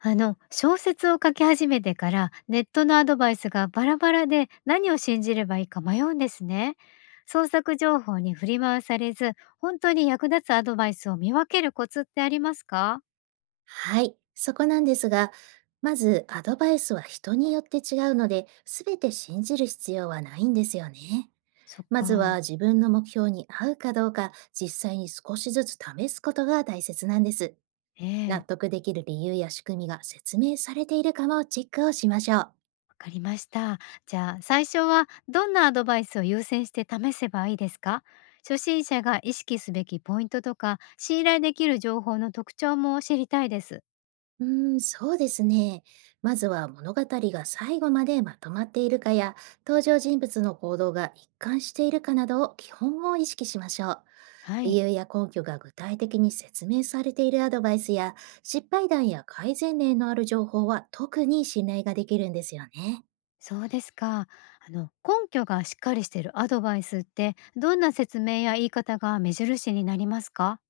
小説を書き始めてからネットのアドバイスがバラバラで何を信じればいいか迷うんですね。創作情報に振り回されず本当に役立つアドバイスを見分けるコツってありますか？はい、そこなんですが、まずアドバイスは人によって違うので、すべて信じる必要はないんですよね。そっまずはか。自分の目標に合うかどうか、実際に少しずつ試すことが大切なんです。納ええ、得できる理由や仕組みが説明されているかもチェックをしましょう。わかりました。じゃあ最初はどんなアドバイスを優先して試せばいいですか？初心者が意識すべきポイントとか信頼できる情報の特徴も知りたいです。そうですね。まずは物語が最後までまとまっているかや、登場人物の行動が一貫しているかなどを基本を意識しましょう。は理い。由や根拠が具体的に説明されているアドバイスや失敗談や改善例のある情報は特に信頼ができるんですよね。そうですか。根拠がしっかりしているアドバイスってどんな説明や言い方が目印になりますか？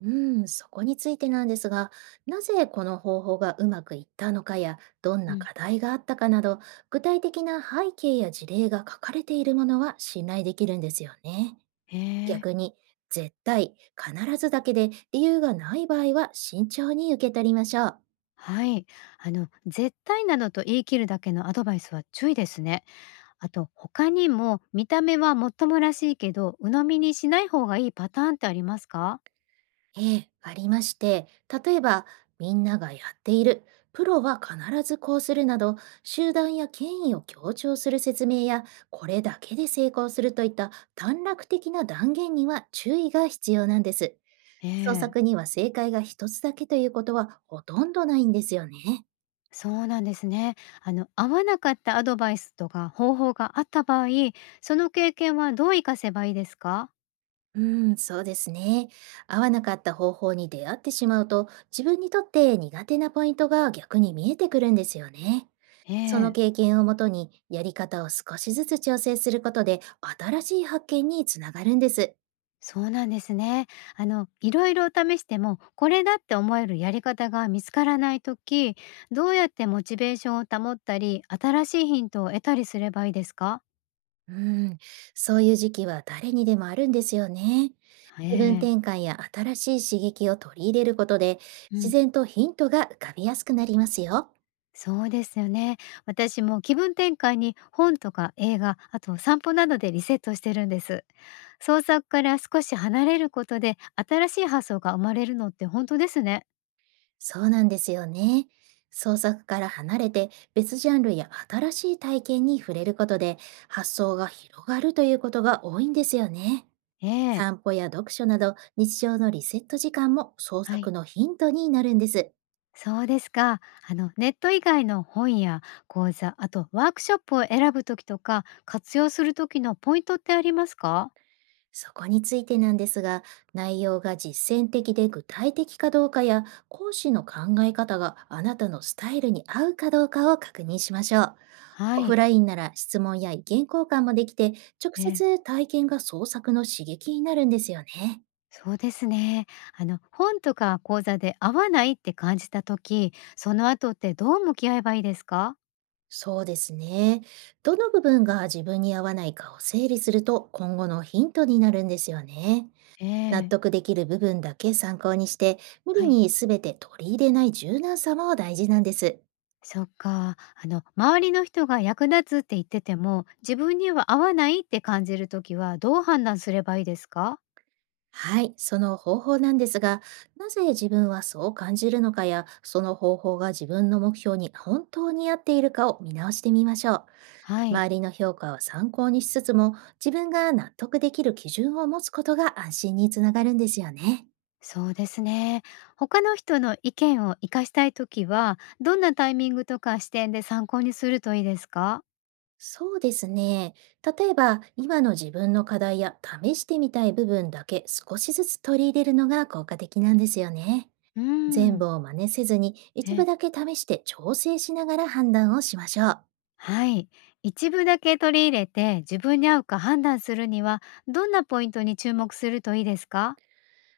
うん、そこについてなんですが、なぜこの方法がうまくいったのかや、どんうなん、課題があったかなど、具体的な背景や事例が書かれているものは信頼できるんですよね。へえ、逆に、絶対、必ずだけで理由がない場合は慎重に受け取りましょう。はい。絶対などと言い切るだけのアドバイスは注意ですね。あと他にも見た目はもっともらしいけど鵜呑みにしない方がいいパターンってありますか？ええ、ありまして、例えば、みんながやっている、プロは必ずこうするなど、集団や権威を強調する説明や、これだけで成功するといった短絡的な断言には注意が必要なんです。え創え、作には正解が一つだけということはほとんどないんですよね。そうなんですね。合わなかったアドバイスとか方法があった場合、その経験はどう活かせばいいですか？そうですね。合わなかった方法に出会ってしまうと、自分にとって苦手なポイントが逆に見えてくるんですよね。そのええ、経験をもとに、やり方を少しずつ調整することで、新しい発見につながるんです。そうなんですね。いろいろ試しても、これだって思えるやり方が見つからないとき、どうやってモチベーションを保ったり、新しいヒントを得たりすればいいですか？うーん、そういう時期は誰にでもあるんですよね。気分ええ、転換や新しい刺激を取り入れることで、う自ん。然とヒントが浮かびやすくなりますよ。そうですよね。私も気分転換に本とか映画、あと散歩などでリセットしてるんです。創作から少し離れることで、新しい発想が生まれるのって本当ですね。そうなんですよね。創作から離れて別ジャンルや新しい体験に触れることで、発想が広がるということが多いんですよね。え散え、歩や読書など日常のリセット時間も創は作い。のヒントになるんです。そうですか。ネット以外の本や講座、あとワークショップを選ぶときとか、活用するときのポイントってありますか？そこについてなんですが、内容が実践的で具体的かどうかや、講師の考え方があなたのスタイルに合うかどうかを確認しましょう。はオフい。ラインなら質問や意見交換もできて、直ええ、接体験が創作の刺激になるんですよね。そうですね。本とか講座で合わないって感じたとき、その後ってどう向き合えばいいですか？そうですね。どの部分が自分に合わないかを整理すると、今後のヒントになるんですよね。え納え、得できる部分だけ参考にして、無は理い。に全て取り入れない柔軟さも大事なんです。そっか。周りの人が役立つって言ってても、自分には合わないって感じるときはどう判断すればいいですか？はい、その方法なんですが、なぜ自分はそう感じるのかや、その方法が自分の目標に本当に合っているかを見直してみましょう。はい。周りの評価を参考にしつつも、自分が納得できる基準を持つことが安心につながるんですよね。そうですね。他の人の意見を活かしたいときは、どんなタイミングとか視点で参考にするといいですか？そうですね。例えば、今の自分の課題や試してみたい部分だけ少しずつ取り入れるのが効果的なんですよね。うー全ん、部を真似せずに、一部え、だけ試して調整しながら判断をしましょう。はい。一部だけ取り入れて自分に合うか判断するには、どんなポイントに注目するといいですか？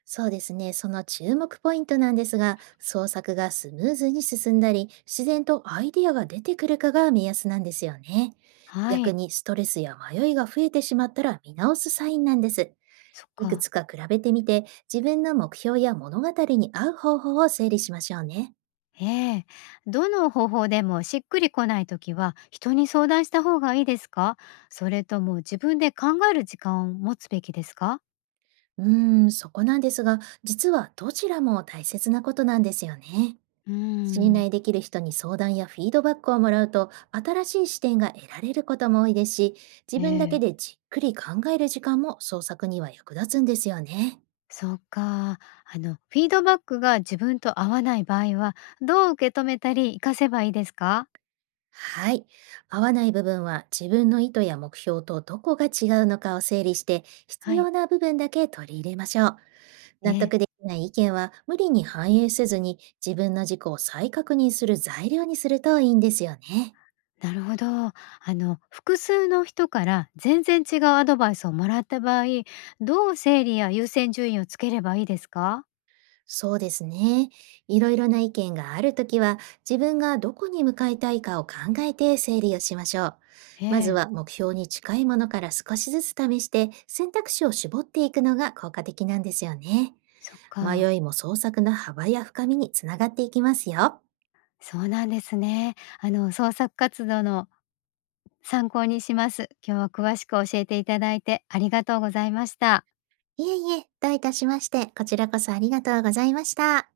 そうですね。その注目ポイントなんですが、創作がスムーズに進んだり、自然とアイディアが出てくるかが目安なんですよね。は逆い。にストレスや迷いが増えてしまったら見直すサインなんです。そっいくか。つか比べてみて、自分の目標や物語に合う方法を整理しましょうね。ええ、どの方法でもしっくりこないときは、人に相談した方がいいですか？それとも自分で考える時間を持つべきですか？そこなんですが、実はどちらも大切なことなんですよね。うー信ん。頼できる人に相談やフィードバックをもらうと、新しい視点が得られることも多いですし、自分だけええ、でじっくり考える時間も創作には役立つんですよね。そうか。フィードバックが自分と合わない場合は、どう受け止めたり活かせばいいですか？はい。合わない部分は自分の意図や目標とどこが違うのかを整理して、必はい。要な部分だけ取り入れましょう。納ね、得でえ。きない意見は無理に反映せずに、自分の自己を再確認する材料にするといいんですよね。なるほど。複数の人から全然違うアドバイスをもらった場合、どう整理や優先順位をつければいいですか？そうですね。いろいろな意見があるときは、自分がどこに向かいたいかを考えて整理をしましょう。えまずえ。は目標に近いものから少しずつ試して、選択肢を絞っていくのが効果的なんですよね。そっか。迷いも創作の幅や深みにつながっていきますよ。そうなんですね。創作活動の参考にします。今日は詳しく教えていただいてありがとうございました。いえいえ、どういたしまして、こちらこそありがとうございました。